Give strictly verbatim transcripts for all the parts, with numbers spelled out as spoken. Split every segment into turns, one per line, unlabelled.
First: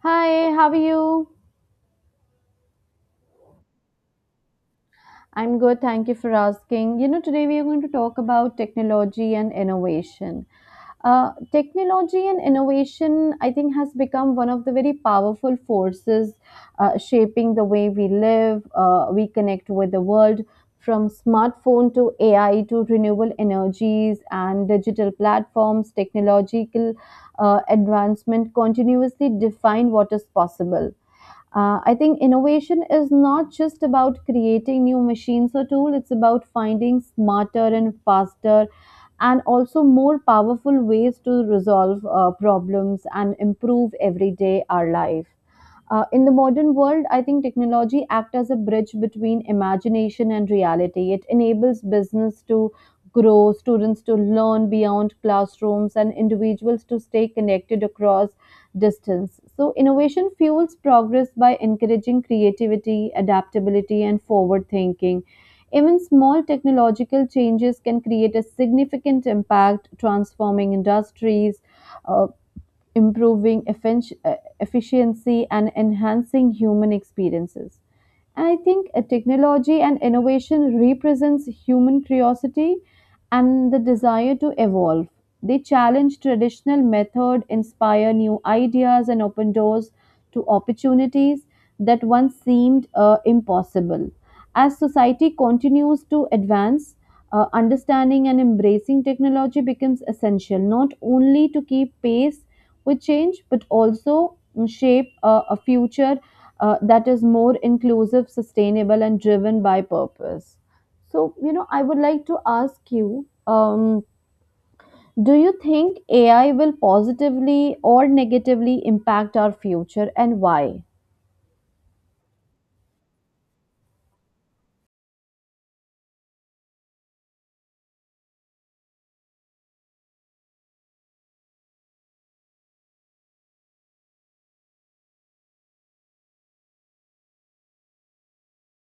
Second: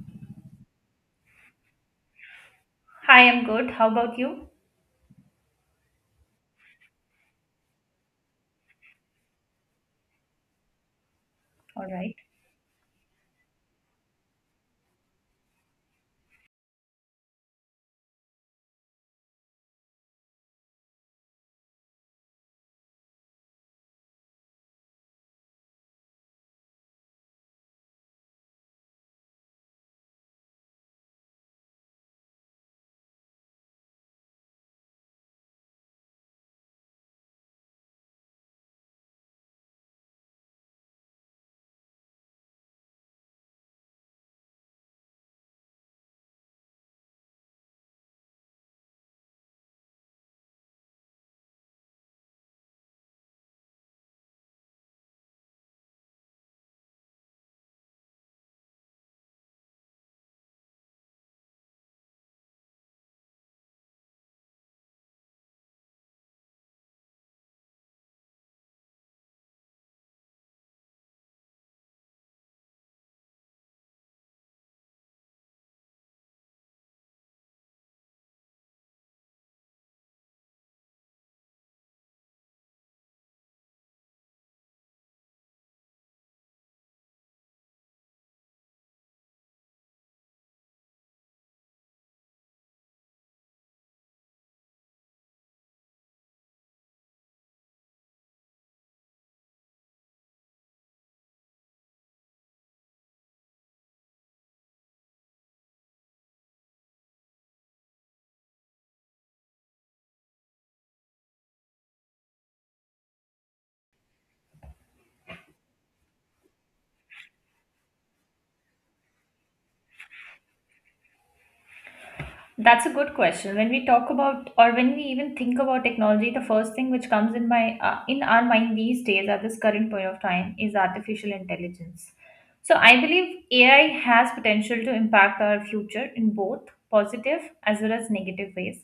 Hi, how are you?
Hi, I'm good. How about you?
I'm good, thank you for asking. You know, today we are going to talk about technology and innovation. Uh,
All right.
technology and innovation, I think, has become one of the very powerful forces uh, shaping the way we live, uh, we connect with the world. From smartphone to A I to renewable energies and digital platforms, technological uh, advancement continuously define what is possible. Uh, I think innovation is not just about creating new machines or tools, it's about finding smarter and faster and also more powerful ways to resolve uh, problems and improve everyday our life. Uh, in the modern world, I think technology acts as a bridge between imagination and reality. It enables business to grow, students to learn beyond classrooms, and individuals to stay connected across distance. So, innovation fuels progress by encouraging creativity, adaptability, and forward thinking. Even small technological changes can create a significant impact, transforming industries, uh, improving effen- uh, efficiency and enhancing human experiences. And I think uh, technology and innovation represents human curiosity and the desire to evolve. They challenge traditional method, inspire new ideas, and open doors to opportunities that once seemed uh, impossible. As society continues to advance, uh, understanding and embracing technology becomes essential not only to keep pace with change, but also mm, shape a, a future uh, that is more inclusive, sustainable, and driven by purpose. So, you know, I would like to ask you um, do you think A I will positively or negatively impact our future and why?
That's a good question. When we talk about, or when we even think about technology, the first thing which comes in my uh, in our mind these days at this current point of time is artificial intelligence. So I believe A I has potential to impact our future in both positive as well as negative ways.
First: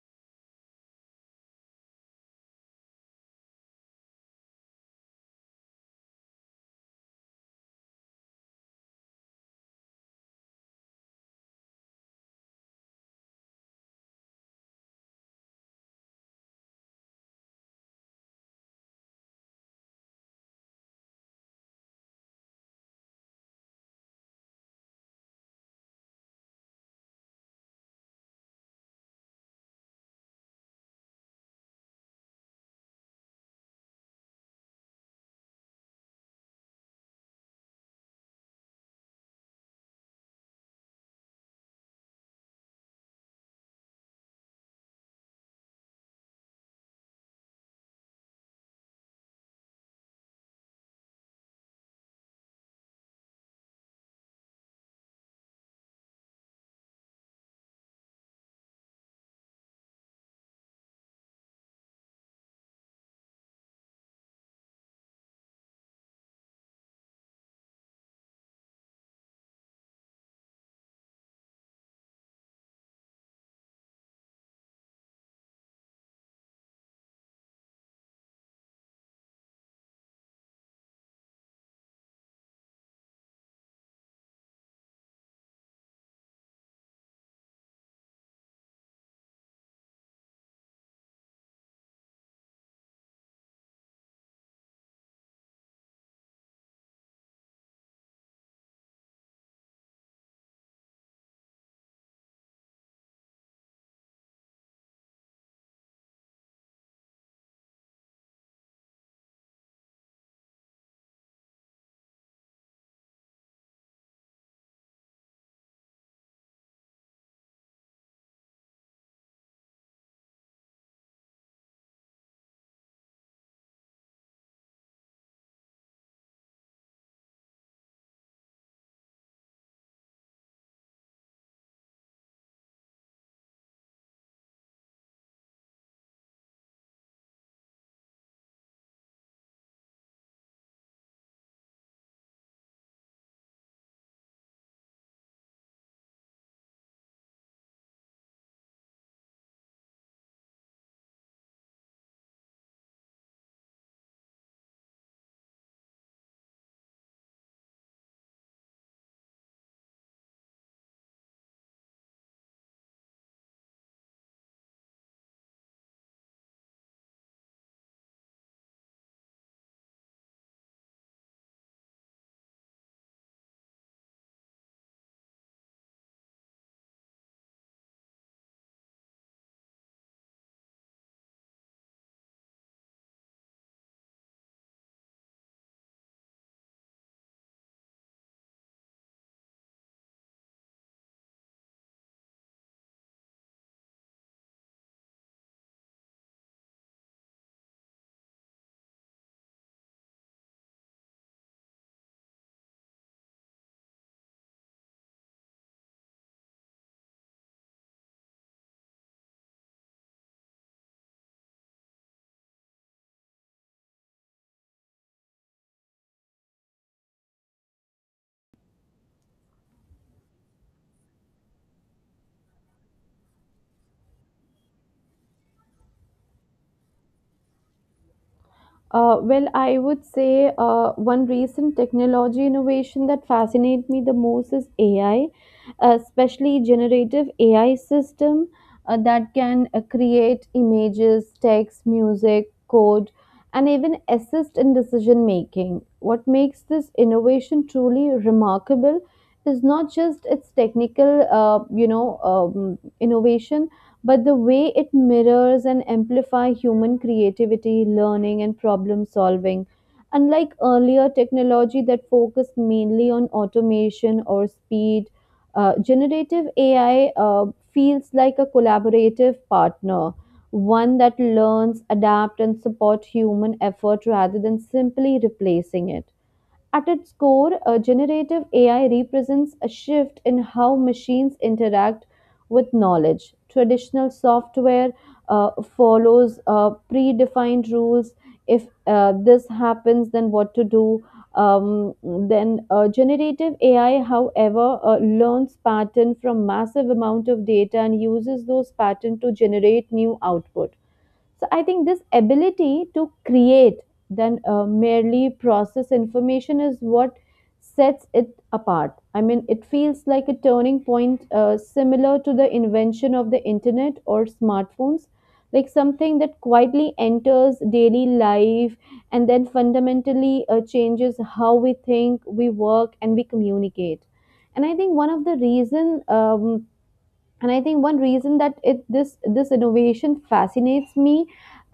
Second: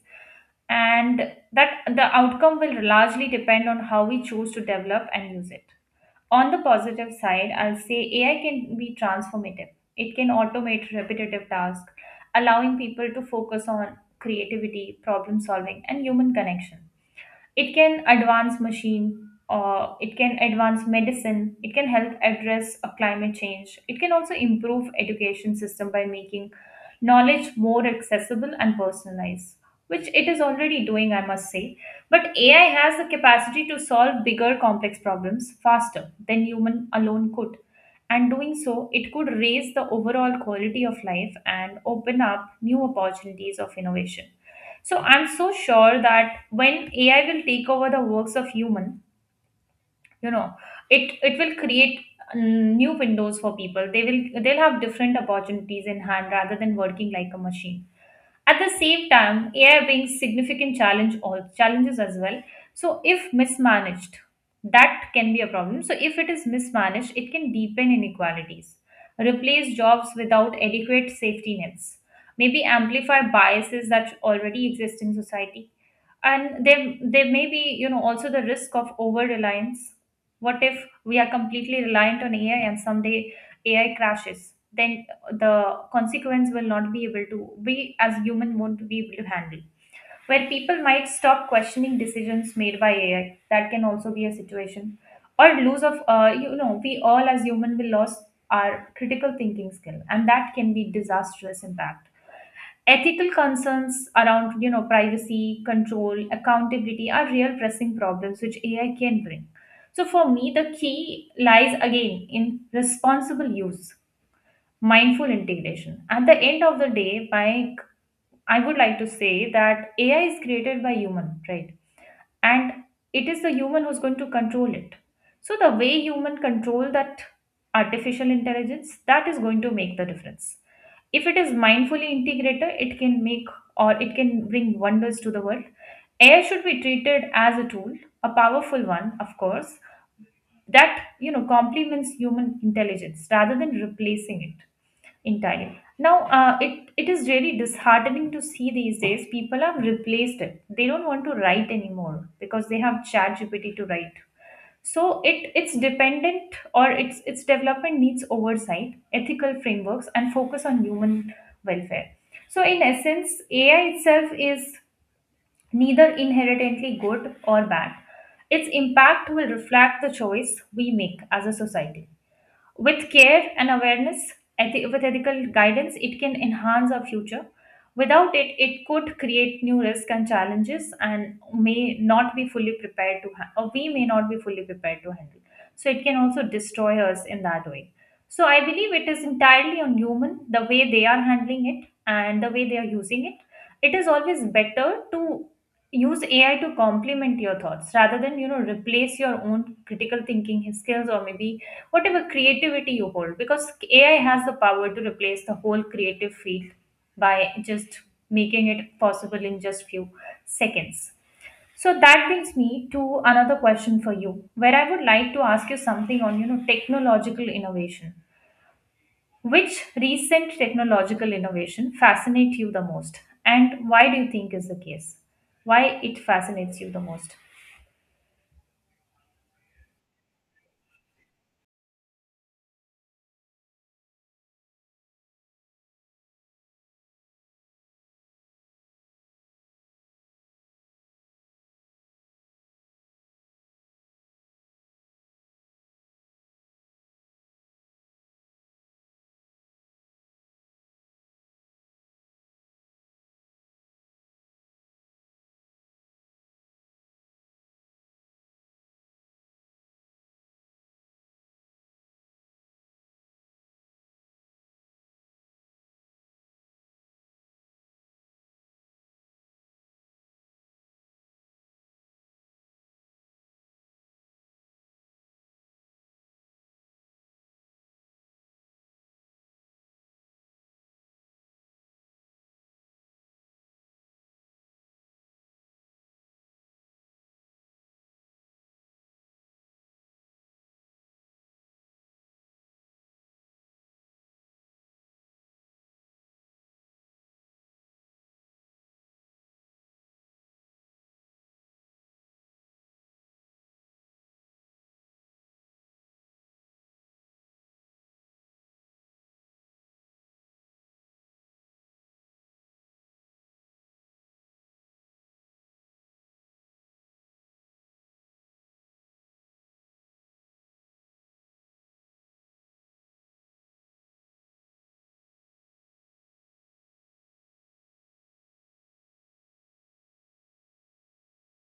And that the outcome will largely depend on how we choose to develop and use it. On the positive side, I'll say A I can be transformative. It can automate repetitive tasks, allowing people to focus on creativity, problem solving, and human connection. It can advance machine, uh, it can advance medicine, it can help address uh, climate change. It can also improve education system by making knowledge more accessible and personalized, which it is already doing, I must say. But A I has the capacity to solve bigger complex problems faster than human alone could. And doing so, it could raise the overall quality of life and open up new opportunities of innovation. So I'm so sure that when A I will take over the works of human, you know, it it will create mm, new windows for people. They will they'll have different opportunities in hand rather than working like a machine. At the same time, A I brings significant challenge all challenges as well. So if mismanaged, that can be a problem. So if it is mismanaged, it can deepen inequalities, replace jobs without adequate safety nets, maybe amplify biases that already exist in society. And there there may be, you know, also the risk of over reliance. What if we are completely reliant on A I and someday A I crashes? Then the consequence will not be able to, we as human won't be able to handle, where people might stop questioning decisions made by A I. That can also be a situation, or lose of uh, you know, we all as human will lose our critical thinking skill, and that can be disastrous impact. Ethical concerns around, you know, privacy, control, accountability are real pressing problems which A I can bring. So for me, the key lies again in responsible use, mindful integration. At the end of the day, by, I would like to say that A I is created by human, right? And it is the human who's going to control it. So the way human control that artificial intelligence, that is going to make the difference. If it is mindfully integrated, it can make, or it can bring wonders to the world. AI should be treated as a tool, a powerful one of course, that, you know, complements human intelligence rather than replacing it entirely. Now uh, it it is really disheartening to see these days people have replaced it, they don't want to write anymore because they have chat G P T to write. So it it's dependent, or its its development needs oversight, ethical frameworks, and focus on human welfare. So in essence, AI itself is neither inherently good or bad. Its impact will reflect the choice we make as a society. With care and awareness, ethi- with ethical guidance, it can enhance our future. Without it, it could create new risks and challenges and may not be fully prepared to, ha- or we may not be fully prepared to handle. So it can also destroy us in that way. So I believe it is entirely on human, the way they are handling it and the way they are using it. It is always better to use A I to complement your thoughts rather than, you know, replace your own critical thinking skills or maybe whatever creativity you hold, because A I has the power to replace the whole creative field by just making it possible in just few seconds. So that brings me to another question for you, where I would like to ask you something on, you know, technological innovation, which recent technological innovation fascinates you the most and why do you think is the case, why it fascinates you the most?
Uh, well, I would say uh, one recent technology innovation that fascinates me the most is A I, especially generative A I system uh, that can uh, create images, text, music, code, and even assist in decision making. What makes this innovation truly remarkable is not just its technical, uh, you know, um, innovation, but the way it mirrors and amplifies human creativity, learning, and problem solving. Unlike earlier technology that focused mainly on automation or speed, uh, generative A I uh, feels like a collaborative partner, one that learns, adapts, and supports human effort rather than simply replacing it. At its core, uh, generative A I represents a shift in how machines interact with knowledge. Traditional software uh, follows uh, predefined rules. If uh, this happens, then what to do? Um, then uh, generative A I, however, uh, learns pattern from massive amount of data and uses those pattern to generate new output. So I think this ability to create than uh, merely process information is what sets it apart. I mean, it feels like a turning point uh, similar to the invention of the internet or smartphones, like something that quietly enters daily life and then fundamentally uh, changes how we think, we work, and we communicate. And I think one of the reason um, and I think one reason that it this this innovation fascinates me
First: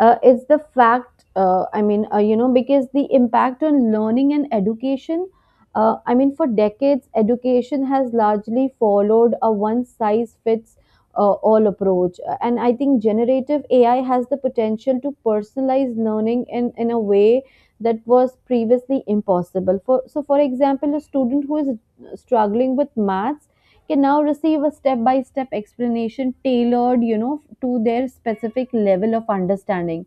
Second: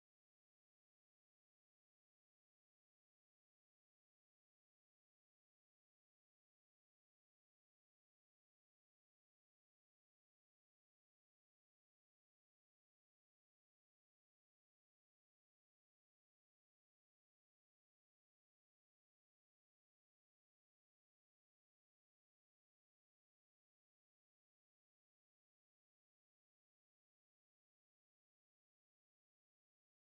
uh, is the fact, uh, i mean uh, you know, because the impact on learning and education. uh, I mean for decades education has largely followed a one size fits uh, all approach. Uh, and I think generative AI has the potential to personalize learning in in a way that was previously impossible. For so for example a student who is struggling with maths can now receive a step by step explanation tailored, you know, to their specific level of understanding.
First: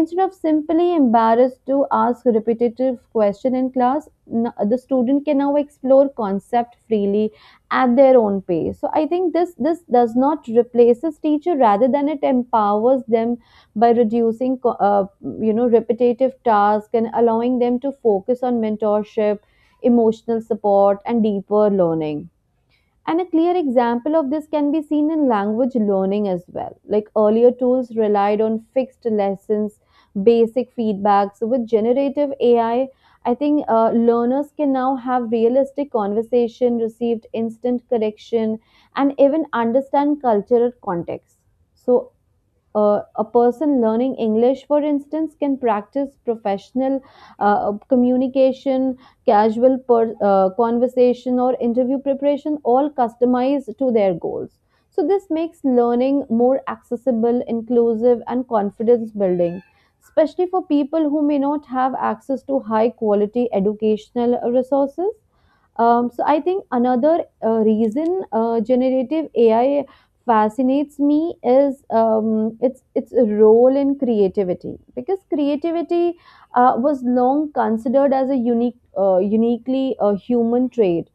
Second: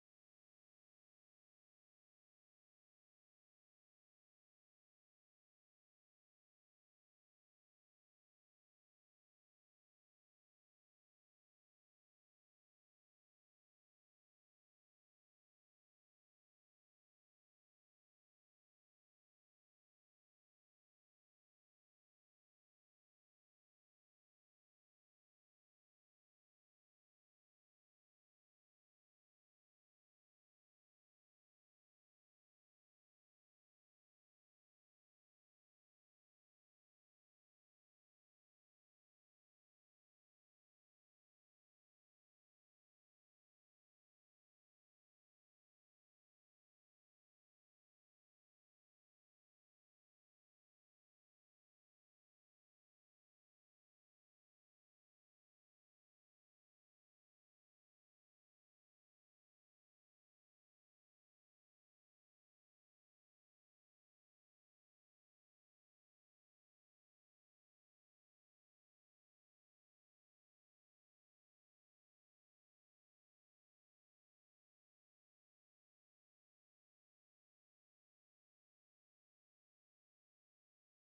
Instead of simply embarrassed to ask repetitive question in class, n- the student can now explore concept freely at their own pace. So I think this this does not replaces teacher rather than it empowers them by reducing co- uh, you know repetitive tasks and allowing them to focus on mentorship, emotional support, and deeper learning. And a clear example of this can be seen in language learning as well. Like earlier tools relied on fixed lessons, basic feedbacks. With generative A I, I I think uh, learners can now have realistic conversation, received instant correction, and even understand cultural context. So uh, a person learning English, for instance, can practice professional uh, communication, casual per, uh, conversation, or interview preparation, all customized to their goals. So, this makes learning more accessible, inclusive, and confidence building, especially for people who may not have access to high quality educational resources. Um, so I think another uh, reason uh, generative A I fascinates me is um, its its role in creativity because creativity uh, was long considered as a unique uh, uniquely uh, human trait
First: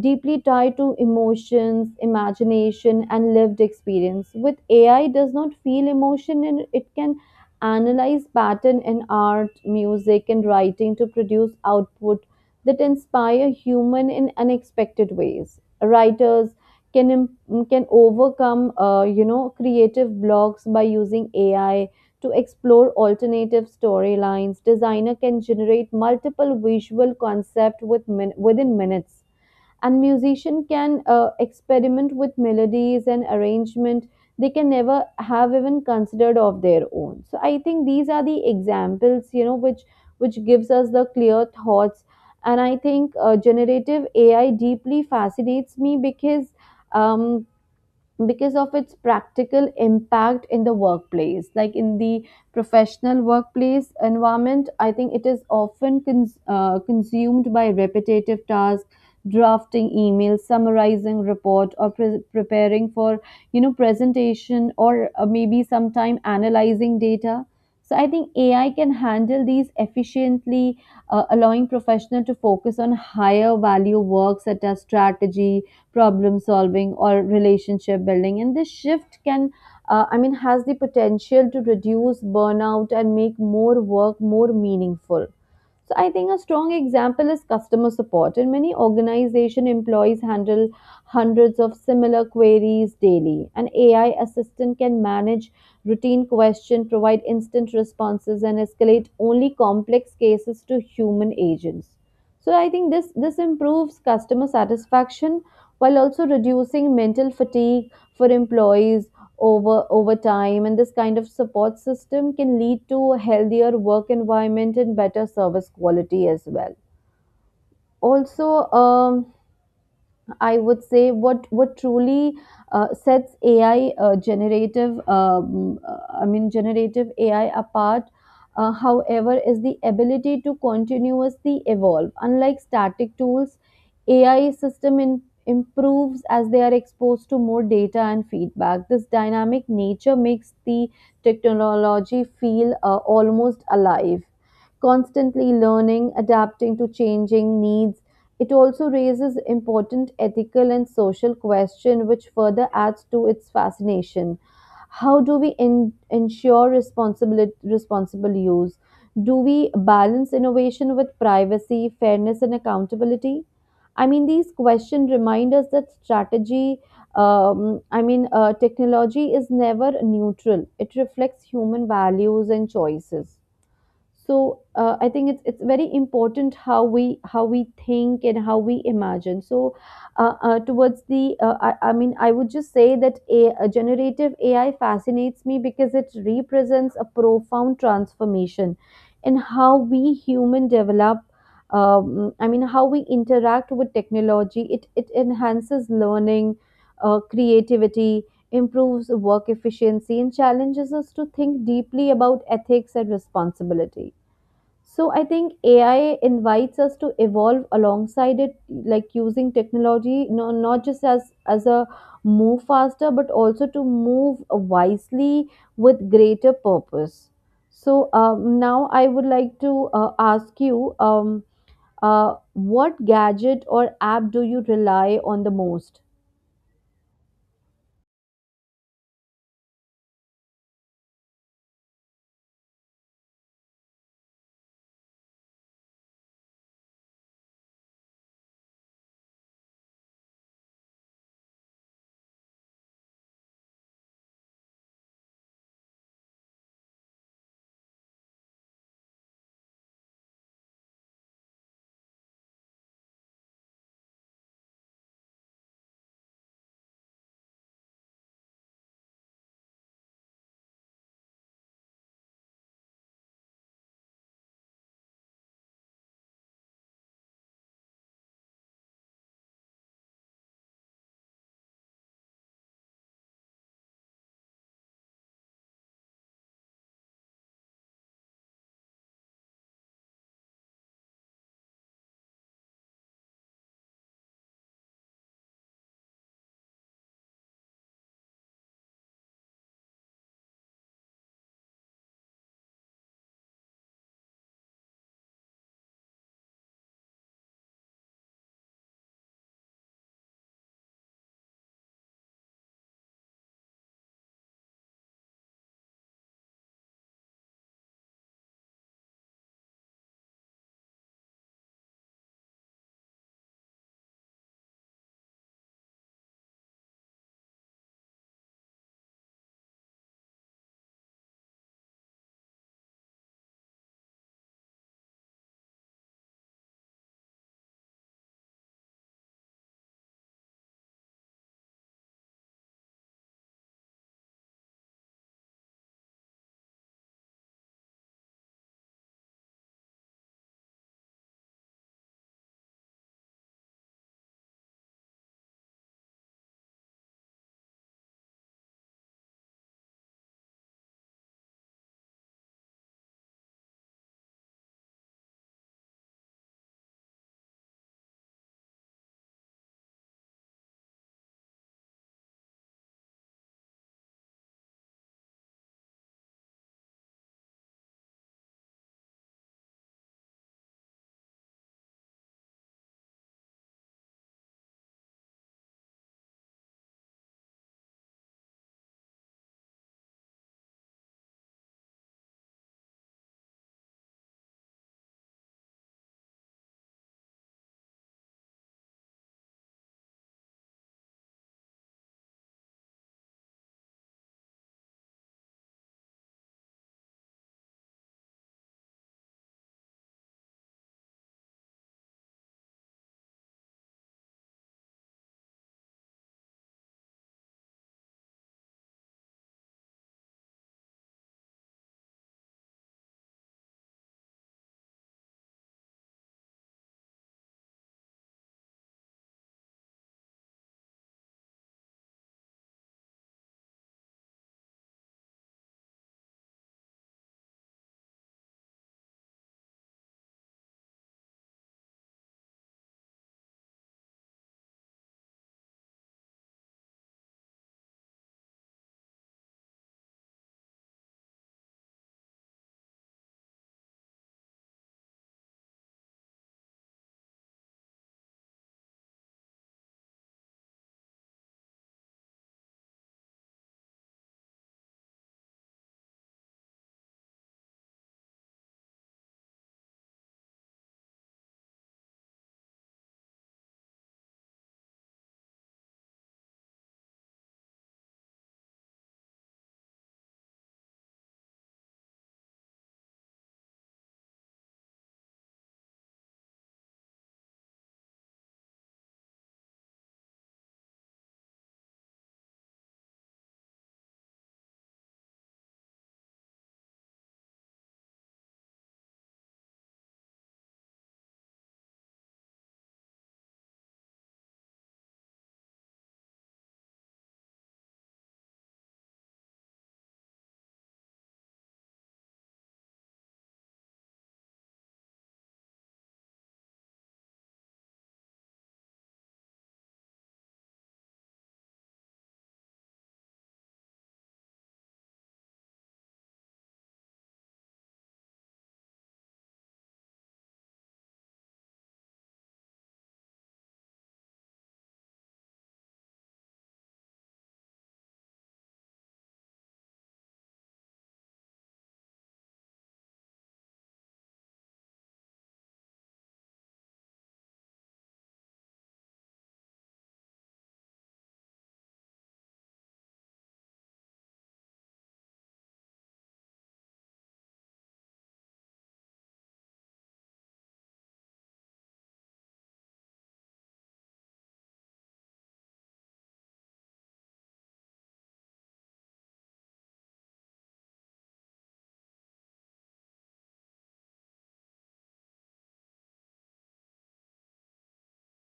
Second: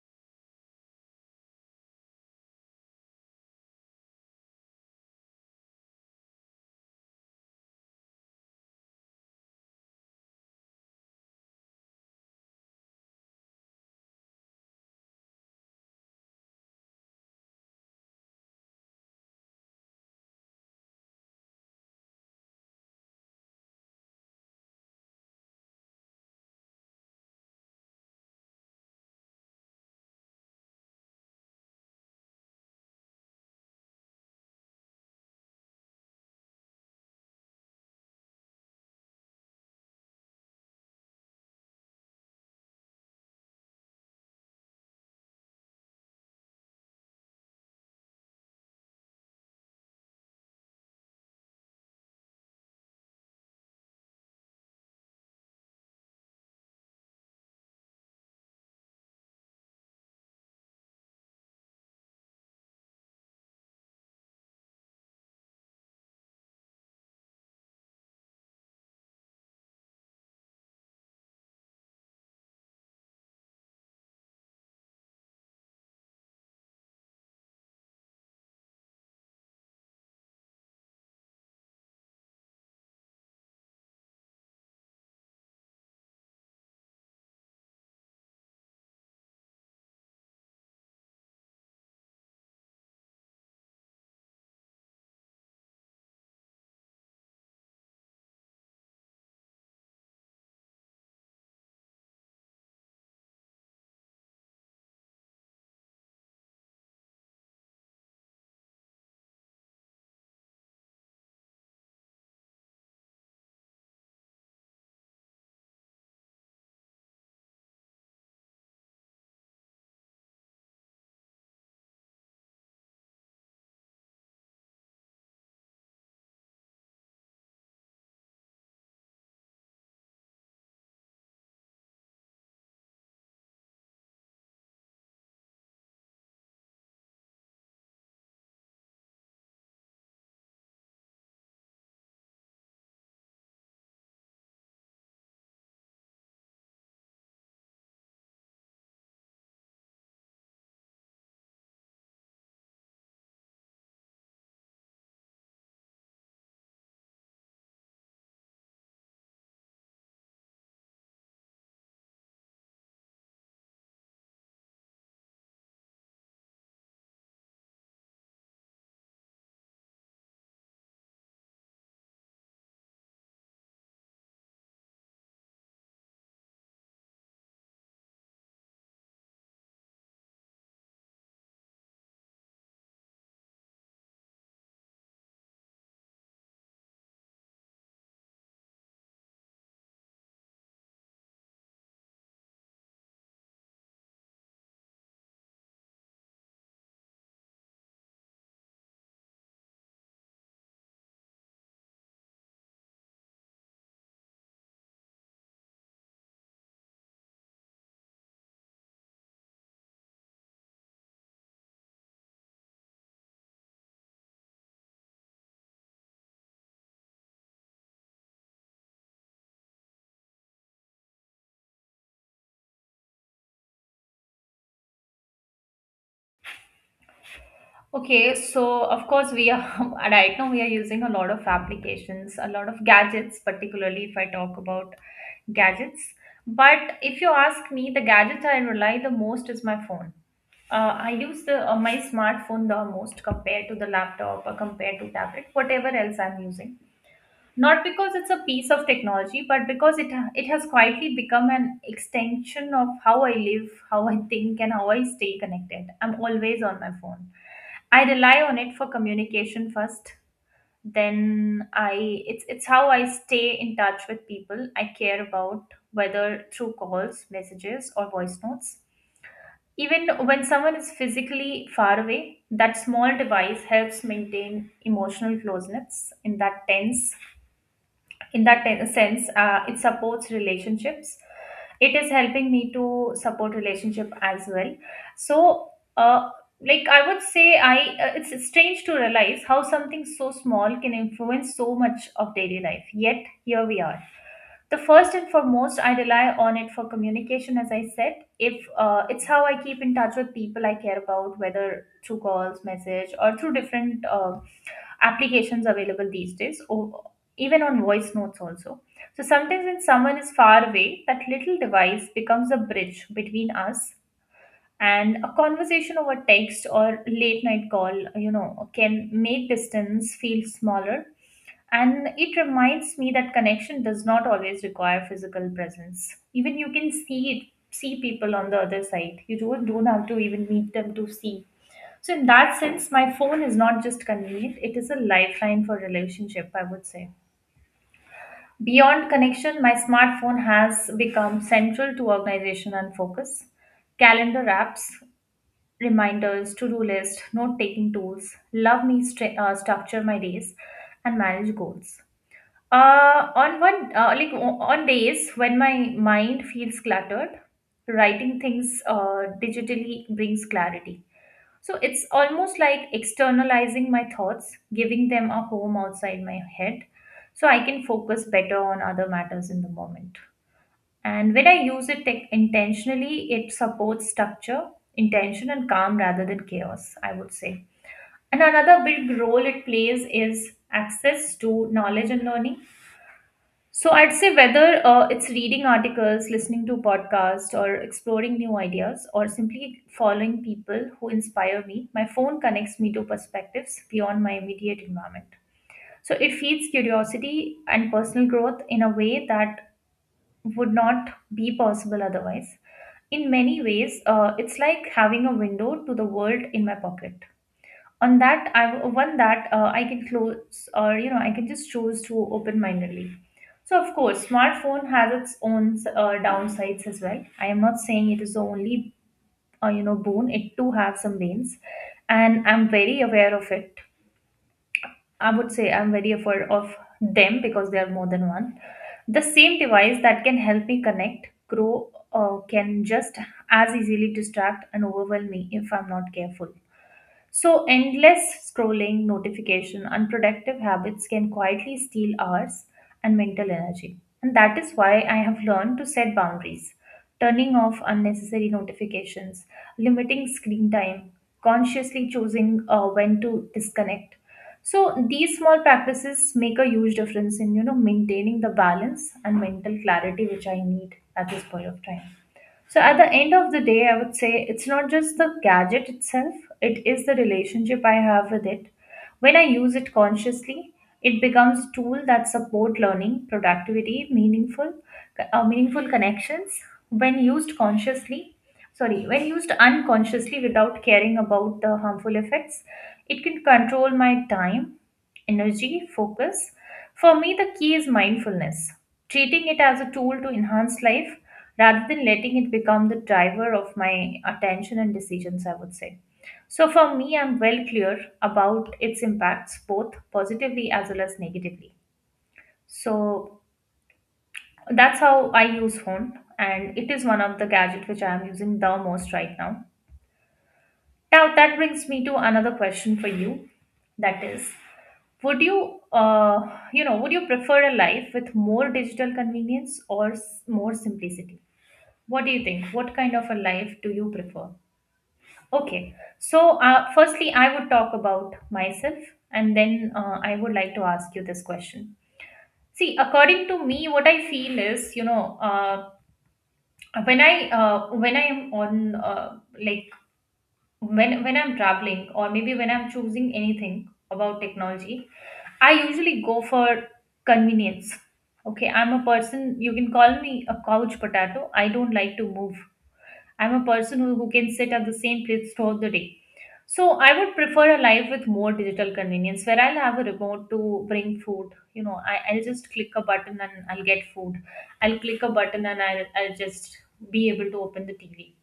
deeply tied to emotions, imagination, and lived experience. With A I, does not feel emotion, and it can analyze pattern in art, music, and writing to produce output that inspire human in unexpected ways. Writers can im- can overcome, uh, you know, creative blocks by using A I to explore alternative storylines. Designer can generate multiple visual concept with min- within minutes and musician can uh, experiment with melodies and arrangement they can never have even considered of their own. So I think these are the examples, you know, which which gives us the clear thoughts. And I think uh, generative AI deeply fascinates me because um, because of its practical impact in the workplace, like in the professional workplace environment. I think it is often cons- uh, consumed by repetitive tasks, drafting emails, summarizing report, or pre- preparing for, you know, presentation or uh, maybe sometime analyzing data. So I think AI can handle these efficiently, uh, allowing professional to focus on higher value work such as strategy, problem solving, or relationship building. And this shift can, uh, i mean has the potential to reduce burnout and make more work more meaningful. So I think a strong example is customer support. And many organization employees handle hundreds of similar queries daily. An A I assistant can manage routine questions, provide instant responses, and escalate only complex cases to human agents. So I think this this improves customer satisfaction while also reducing mental fatigue for employees over over time. And this kind of support system can lead to a healthier work environment and better service quality as well. Also um, I would say what what truly uh, sets A I uh, generative um, uh, I mean generative A I apart uh, however is the ability to continuously evolve. Unlike static tools, A I system in, improves as they are exposed to more data and feedback. This dynamic nature makes the technology feel uh, almost alive, constantly learning, adapting to changing needs. It also raises important ethical and social questions, which further adds to its fascination. How do we en- ensure responsible, responsible use? Do we balance innovation with privacy, fairness, and accountability? I mean, these questions remind us that strategy, um, I mean, uh, technology is never neutral. It reflects human values and choices. So uh, I think it's it's very important how we how we think and how we imagine. So uh, uh, towards the uh, I, I mean I would just say that a, a generative AI fascinates me because it represents a profound transformation in how we human develop, um, i mean how we interact with technology. It it enhances learning, uh, creativity, improves work efficiency, and challenges us to think deeply about ethics and responsibility. So I think A I invites us to evolve alongside it, like using technology, no, not just as as a move faster, but also to move wisely with greater purpose. So um, now I would like to uh, ask you, um, uh, what gadget or app do you rely on the most?
Okay, so of course we are right now we are using a lot of applications, a lot of gadgets, particularly if I talk about gadgets. But if you ask me, the gadget I rely the most is my phone. Uh, I use the uh, my smartphone the most compared to the laptop or compared to tablet, whatever else I'm using. Not because it's a piece of technology, but because it it has quietly become an extension of how I live, how I think, and how I stay connected. I'm always on my phone. I rely on it for communication first. Then I it's it's how I stay in touch with people I care about, whether through calls, messages, or voice notes. Even when someone is physically far away, that small device helps maintain emotional closeness. In that tense in that ten- sense, uh, it supports relationships, it is helping me to support relationship as well. So uh, like I would say I uh, it's strange to realize how something so small can influence so much of daily life, yet here we are. The first and foremost, I rely on it for communication, as I said. If uh, It's how I keep in touch with people I care about, whether through calls, message, or through different uh, applications available these days, or even on voice notes also. So sometimes when someone is far away, that little device becomes a bridge between us, and a conversation over text or late night call, you know, can make distance feel smaller. And it reminds me that connection does not always require physical presence. Even you can see it, see people on the other side. You don't, don't have to even meet them to see. So in that sense, my phone is not just convenient, it is a lifeline for relationship, I would say. Beyond connection, my smartphone has become central to organization and focus. Calendar apps, reminders, to-do list, note-taking tools, love me stra- uh, structure my days, and manage goals. Uh, on one uh, like o- On days when my mind feels cluttered, writing things uh, digitally brings clarity. So it's almost like externalizing my thoughts, giving them a home outside my head, so I can focus better on other matters in the moment. And when I use it tech intentionally, it supports structure, intention, and calm rather than chaos, I would say. And another big role it plays is access to knowledge and learning. So I'd say whether uh, it's reading articles, listening to podcasts, or exploring new ideas, or simply following people who inspire me, my phone connects me to perspectives beyond my immediate environment. So it feeds curiosity and personal growth in a way that would not be possible otherwise. In many ways, uh, it's like having a window to the world in my pocket. On that, I one that uh, I can close, or you know, I can just choose to open-mindedly. So of course, smartphone has its own uh, downsides as well. I am not saying it is the only, uh, you know, boon. It too has some banes, and I'm very aware of it. I would say I'm very afraid of them because there are more than one. The same device that can help me connect, grow, uh, can just as easily distract and overwhelm me if I'm not careful. So endless scrolling, notification, unproductive habits can quietly steal hours and mental energy. And that is why I have learned to set boundaries, turning off unnecessary notifications, limiting screen time, consciously choosing uh, when to disconnect. So these small practices make a huge difference in, you know, maintaining the balance and mental clarity which I need at this point of time. So at the end of the day, I would say it's not just the gadget itself, it is the relationship I have with it. When I use it consciously, it becomes a tool that support learning, productivity, meaningful uh, meaningful connections. When used consciously, sorry, when used unconsciously without caring about the harmful effects, it can control my time, energy, focus. For me, the key is mindfulness, treating it as a tool to enhance life rather than letting it become the driver of my attention and decisions, I would say. So for me, I'm well clear about its impacts, both positively as well as negatively. So that's how I use phone, and it is one of the gadgets which I am using the most right now. Now, that brings me to another question for you, that is, would you, uh, you know, would you prefer a life with more digital convenience or s- more simplicity? What do you think? What kind of a life do you prefer? Okay, so uh, firstly, I would talk about myself, and then uh, I would like to ask you this question. See, according to me, what I feel is, you know, uh, when I uh, when I am on uh, like when when I'm traveling, or maybe when I'm choosing anything about technology, I usually go for convenience. Okay, I'm a person, you can call me a couch potato. I don't like to move. I'm a person who, who can sit at the same place throughout the day. So I would prefer a life with more digital convenience where I'll have a remote to bring food. You know, I, I'll just click a button and I'll get food. I'll click a button and I'll, I'll just be able to open the T V.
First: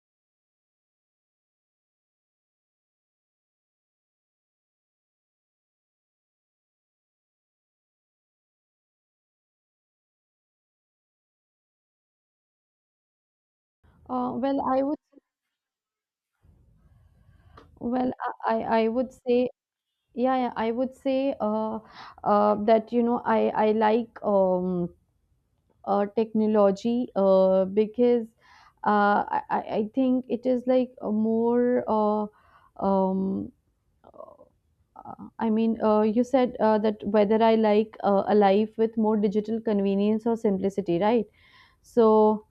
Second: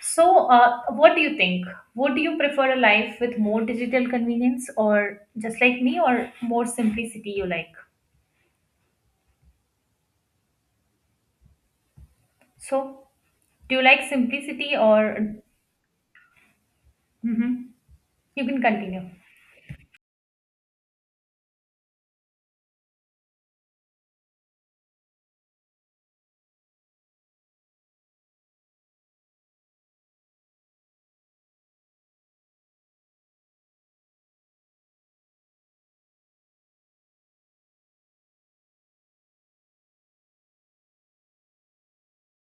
So uh, what do you think? Would you prefer a life with more digital convenience, or just like me, or more simplicity you like? So do you like
Uh, well,
simplicity
I would
or... hmm
well,
You
I,
can
I I
continue.
would say. Yeah, yeah, I would say uh, uh, that you know I I like um, uh, technology uh, because uh, I I I think it is like a more uh, um, uh, I mean uh, you said uh, that whether I like uh, a life with more digital convenience or simplicity, right? So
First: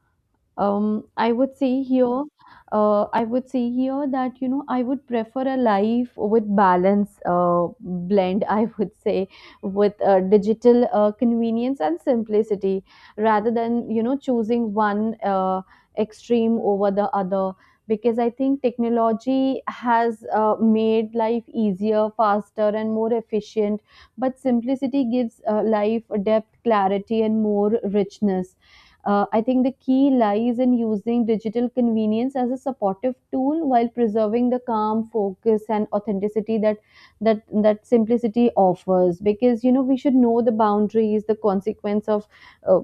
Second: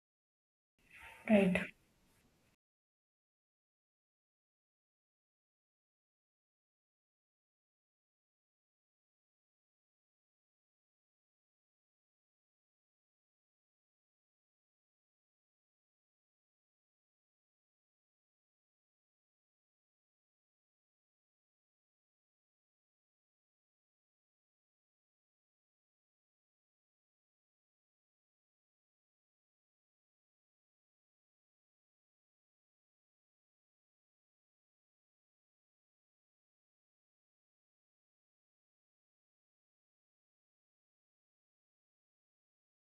um, I would
Right.
say here, uh, I would say here that you know I would prefer a life with balance uh, blend. I would say with uh, digital uh, convenience and simplicity, rather than you know choosing one uh, extreme over the other. Because I think technology has uh, made life easier, faster, and more efficient. But simplicity gives uh, life depth, clarity, and more richness. uh, I think the key lies in using digital convenience as a supportive tool while preserving the calm, focus, and authenticity that that that simplicity offers. Because you know we should know the boundaries, the consequence of uh,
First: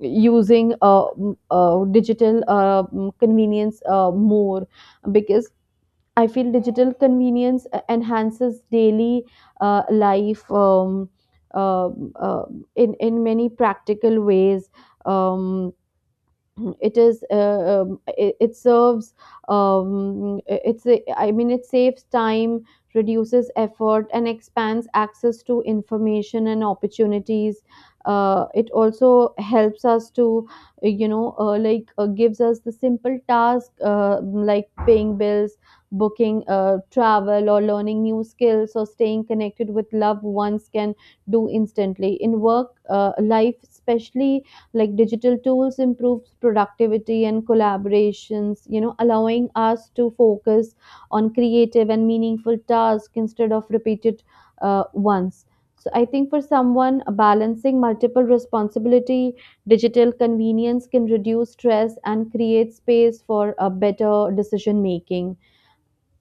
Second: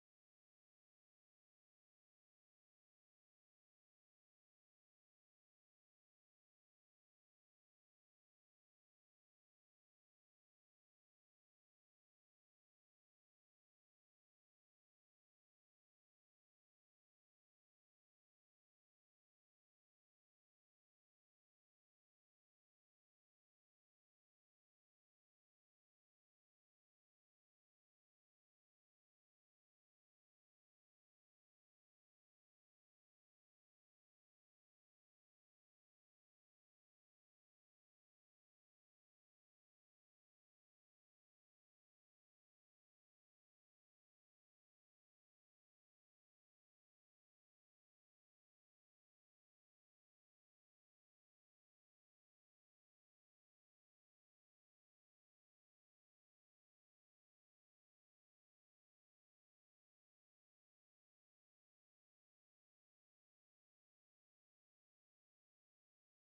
using uh, m- uh, digital uh, m- convenience uh, more. Because I feel digital convenience uh, enhances daily uh, life um, uh, uh, in in many practical ways. Um, it is uh, um, it, it serves um, it's a, I mean it saves time, reduces effort, and expands access to information and opportunities. Uh, it also helps us to you know uh, like uh, gives us the simple task, uh, like paying bills, booking uh, travel, or learning new skills, or staying connected with loved ones can do instantly. In work uh, life especially, like digital tools improves productivity and collaborations, you know, allowing us to focus on creative and meaningful tasks instead of repeated uh, ones. So I think for someone uh, balancing multiple responsibility, digital convenience can reduce stress and create space for a better decision making.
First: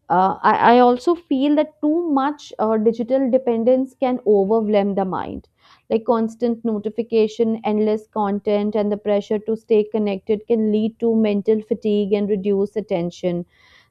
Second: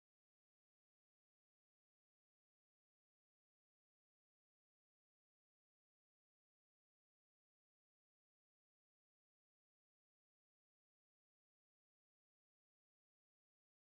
Uh, I, I also feel that too much uh, digital dependence can overwhelm the mind. Like constant notification, endless content, and the pressure to stay connected can lead to mental fatigue and reduce attention.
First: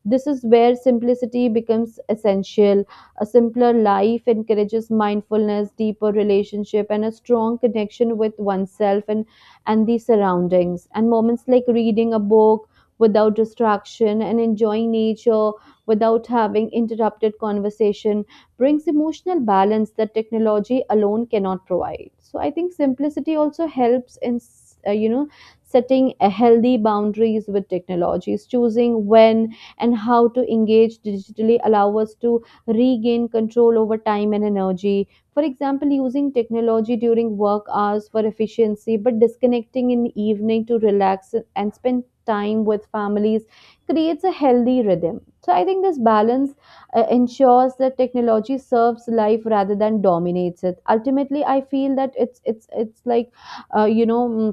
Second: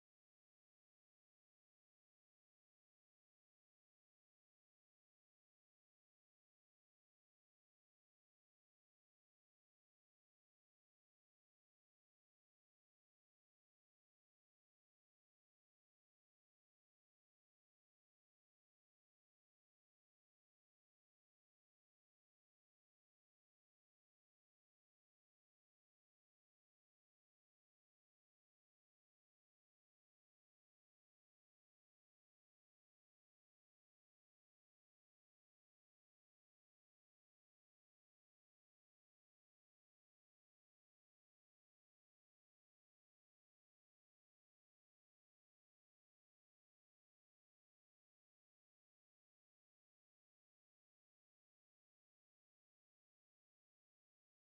This is where simplicity becomes essential. A simpler life encourages mindfulness, deeper relationship, and a strong connection with oneself and, and the surroundings. And moments like reading a book without distraction and enjoying nature without having interrupted conversation brings emotional balance that technology alone cannot provide. So I think simplicity also helps in s- uh, you know, setting a healthy boundaries with technologies, choosing when and how to engage digitally allow us to regain control over time and energy. For example, using technology during work hours for efficiency but disconnecting in the evening to relax and spend time with families creates a healthy rhythm. So I think this balance uh, ensures that technology serves life rather than dominates it. Ultimately, I feel that it's it's it's like uh, you know mm,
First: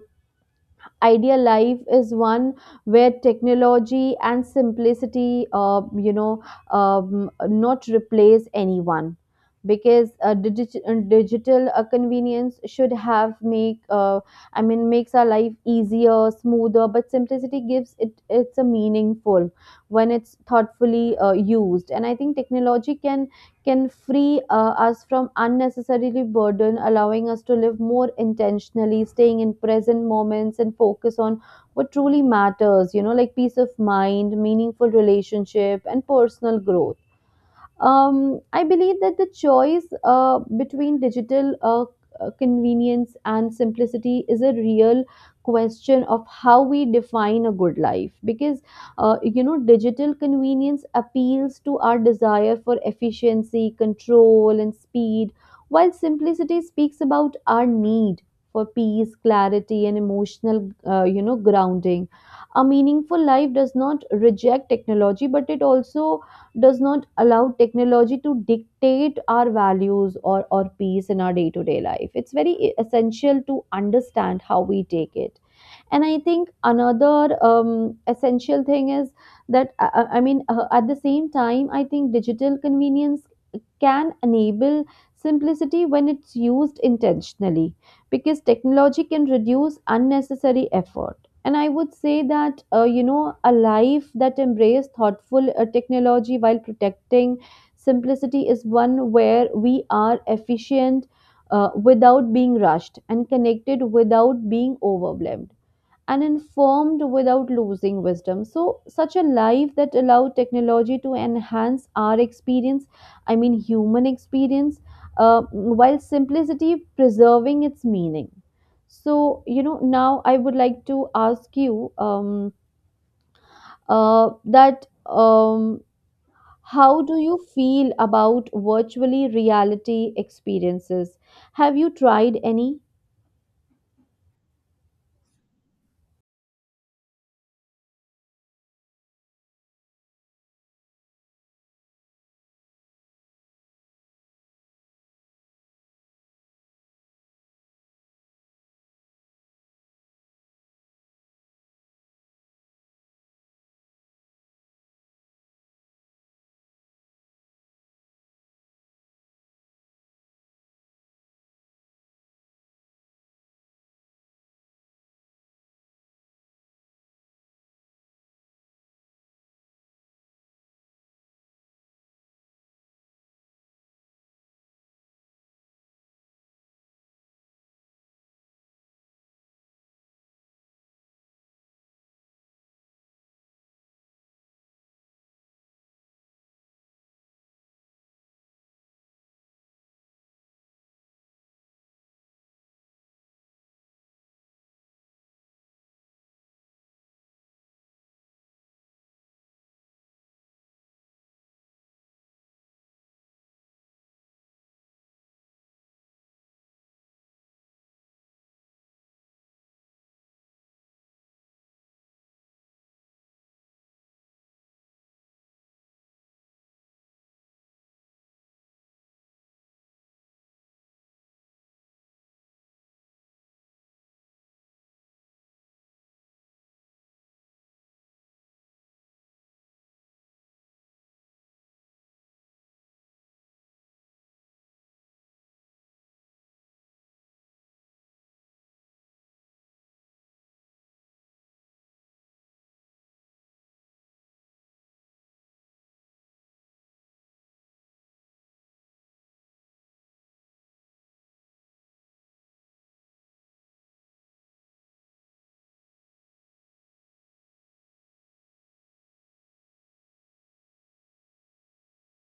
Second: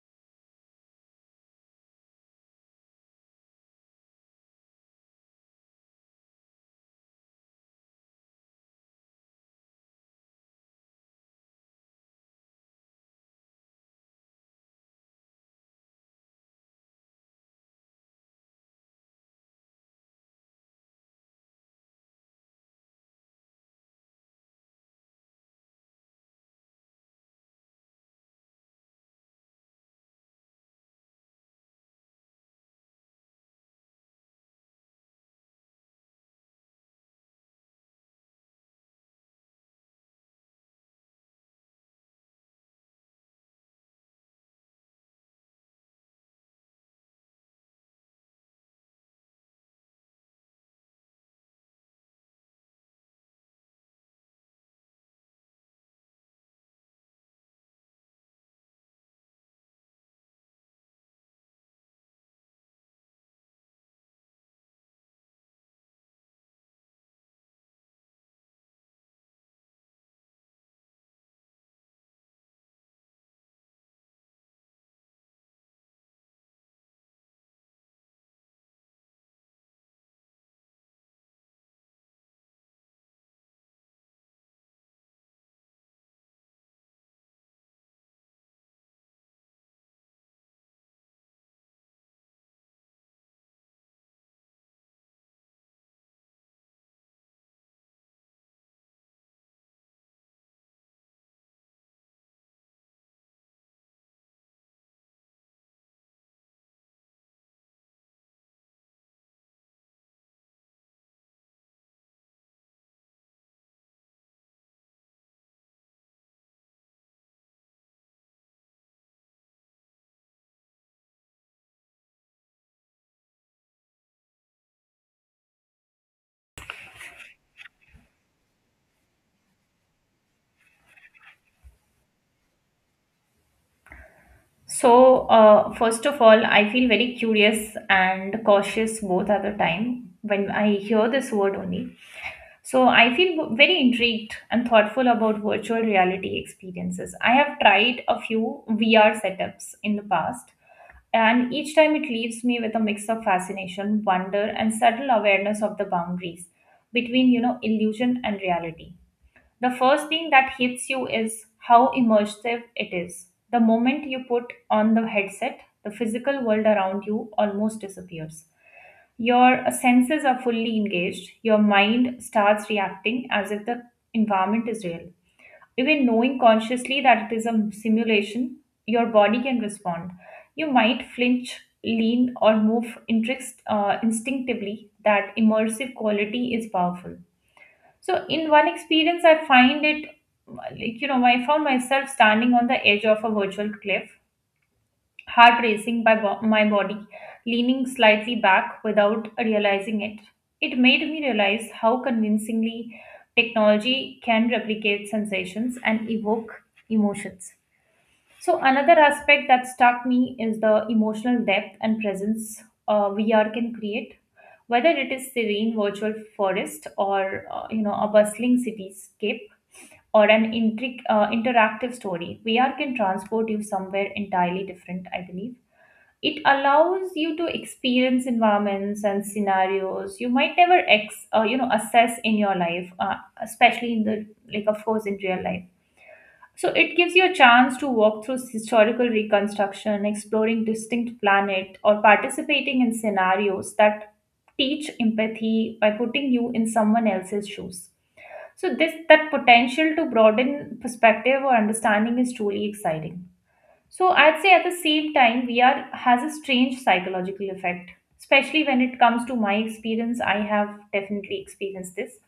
ideal life is one where technology and simplicity, uh, you know, um, not replace anyone. Because uh, digi- uh, digital uh, convenience should have make uh, I mean makes our life easier, smoother, but simplicity gives it it's a meaningful when it's thoughtfully uh, used. And I think technology can can free uh, us from unnecessarily burden, allowing us to live more intentionally, staying in present moments and focus on what truly matters, you know, like peace of mind, meaningful relationship, and personal growth. um, I believe that the choice uh, between digital uh, uh, convenience and simplicity is a real question of how we define a good life. Because uh, you know, digital convenience appeals to our desire for efficiency, control, and speed, while simplicity speaks about our need for peace, clarity, and emotional, uh, you know, grounding. A meaningful life does not reject technology, but it also does not allow technology to dictate our values or, or peace in our day to day life. It's very e-, essential to understand how we take it. And I think another um, essential thing is that, uh, uh, I mean, uh, at the same time, I think digital convenience can enable simplicity when it's used intentionally, because technology can reduce unnecessary effort. And I would say that uh, you know, a life that embraces thoughtful uh, technology while protecting simplicity is one where we are efficient uh, without being rushed, and connected without being overwhelmed, and informed without losing wisdom. So such a life that allow technology to enhance our experience, I mean human experience, uh, while simplicity preserving its meaning. So, you know, now I would like to ask you, um, uh, that um, how do you feel about virtually reality experiences? Have you tried any?
So, uh, first of all, I feel very curious and cautious both at the time when I hear this word only. So, I feel very intrigued and thoughtful about virtual reality experiences. I have tried a few V R setups in the past, and each time it leaves me with a mix of fascination, wonder, and subtle awareness of the boundaries between, you know, illusion and reality. The first thing that hits you is how immersive it is. The moment you put on the headset, the physical world around you almost disappears. Your senses are fully engaged, your mind starts reacting as if the environment is real. Even knowing consciously that it is a simulation, your body can respond. You might flinch, lean, or move interest, uh, instinctively. That immersive quality is powerful. So in one experience, I find it like, you know, I found myself standing on the edge of a virtual cliff, heart racing by bo- my body, leaning slightly back without realizing it. It made me realize how convincingly technology can replicate sensations and evoke emotions. So, another aspect that struck me is the emotional depth and presence uh, V R can create, whether it is serene virtual forest, or uh, you know, a bustling cityscape, or an intric- uh, interactive story. V R can transport you somewhere entirely different, I believe. It allows you to experience environments and scenarios you might never ex- uh, you know, assess in your life, uh, especially in the like, of course, in real life. So it gives you a chance to walk through historical reconstruction, exploring distinct planet, or participating in scenarios that teach empathy by putting you in someone else's shoes. So this, that potential to broaden perspective or understanding is truly exciting. So I'd say, at the same time V R has a strange psychological effect, especially when it comes to my experience. I have definitely experienced this.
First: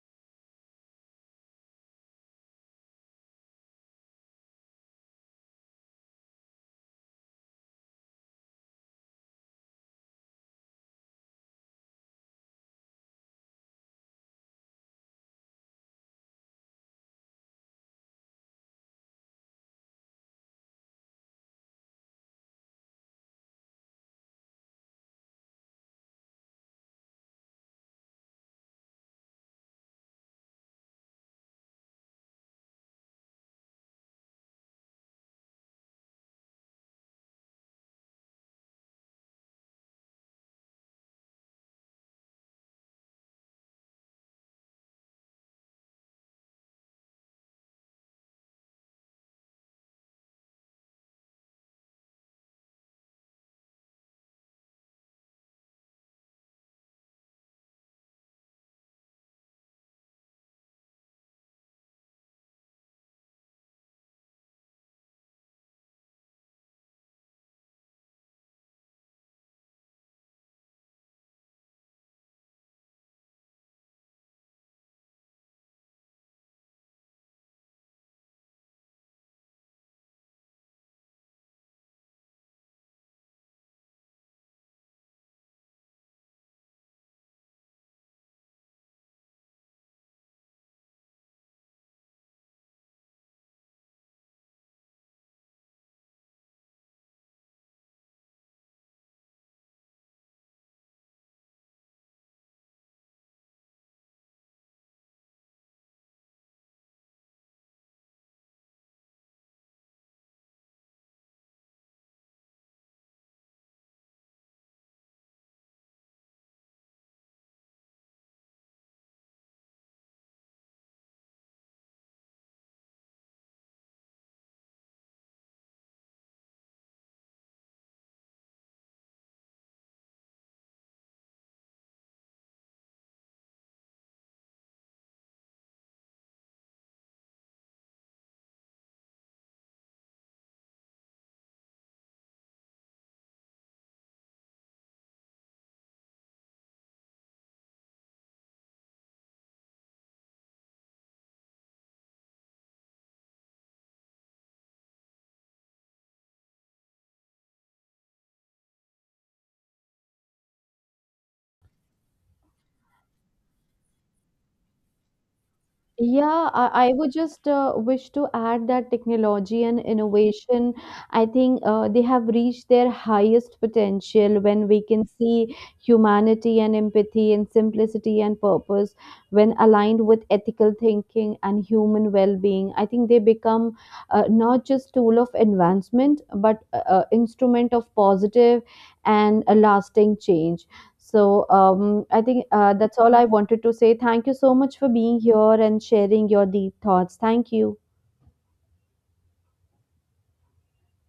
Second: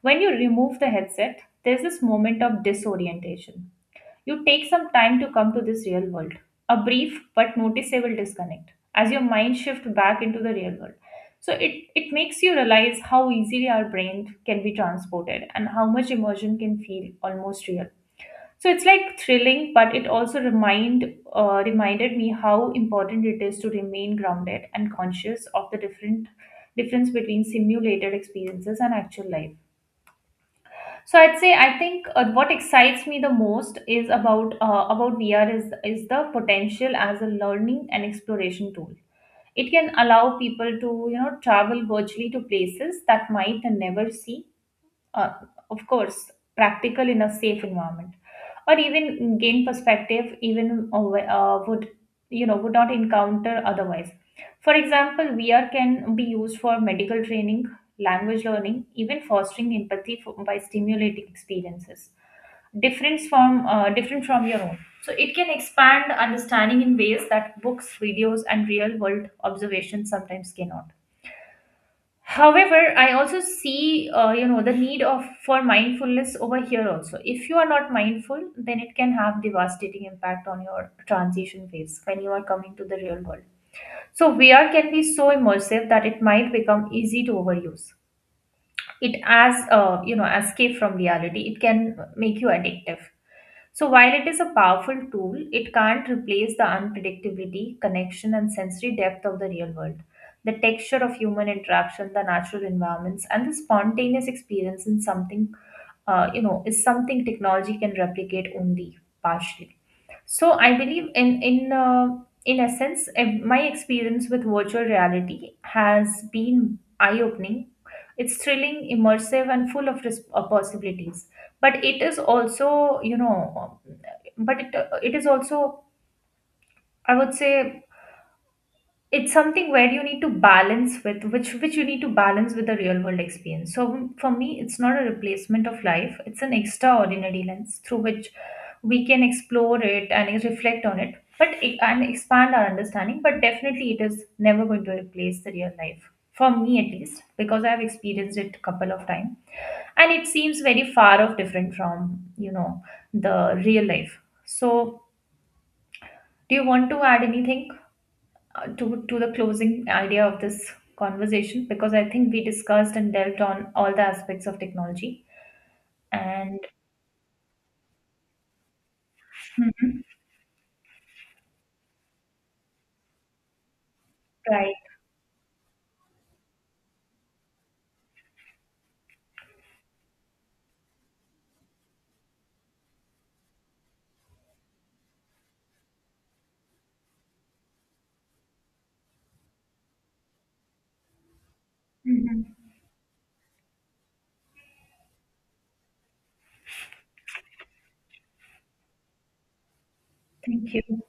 When you remove the headset, there's this moment of disorientation, you take some time to come to this real world, a brief but noticeable disconnect as your mind shifts back into the real world. So it, it makes you realize how easily our brain can be transported and how much immersion can feel almost real. So it's like thrilling, but it also remind uh, reminded me how important it is to remain grounded and conscious of the different difference between simulated experiences and actual life. So I'd say, I think uh, what excites me the most is about uh, about V R is is the potential as a learning and exploration tool. It can allow people to, you know, travel virtually to places that might never see, uh, of course, practical in a safe environment, or even gain perspective, even uh, wh- uh, would, you know, would not encounter otherwise. For example, V R can be used for medical training, language learning, even fostering empathy for, by stimulating experiences different from uh, different from your own. So it can expand understanding in ways that books, videos, and real world observations sometimes cannot. However, I also see, uh, you know, the need of for mindfulness over here also. If you are not mindful, then it can have devastating impact on your transition phase when you are coming to the real world. So V R can be so immersive that it might become easy to overuse it as, uh, you know, escape from reality. It can make you addictive. So while it is a powerful tool, it can't replace the unpredictability, connection, and sensory depth of the real world. The texture of human interaction, the natural environments, and the spontaneous experience in something, uh, you know, is something technology can replicate only partially. So I believe in in uh, in essence, ev- my experience with virtual reality has been eye-opening. It's thrilling, immersive, and full of res- uh, possibilities. But it is also, you know, but it, uh, it is also, I would say, it's something where you need to balance with, which which you need to balance with the real world experience. So for me it's not a replacement of life, it's an extraordinary lens through which we can explore it and reflect on it, but e, and expand our understanding. But definitely it is never going to replace the real life, for me at least, because I have experienced it a couple of times, and it seems very far off different from, you know, the real life. So do you want to add anything to to the closing idea of this conversation, because I think we discussed and delved on all the aspects of technology
Yeah,
and
I, I would just uh, wish to add that technology and innovation, I think uh, they have reached their highest potential when
right.
we can see humanity and empathy and simplicity and purpose, when aligned with ethical thinking and human well-being. I think they become uh, not just tool of advancement, but uh, uh, instrument of positive and a lasting change. So um, I
Mhm.
think uh, that's all I wanted to say. Thank you so much for being here and sharing your deep thoughts. Thank you.
Thank you.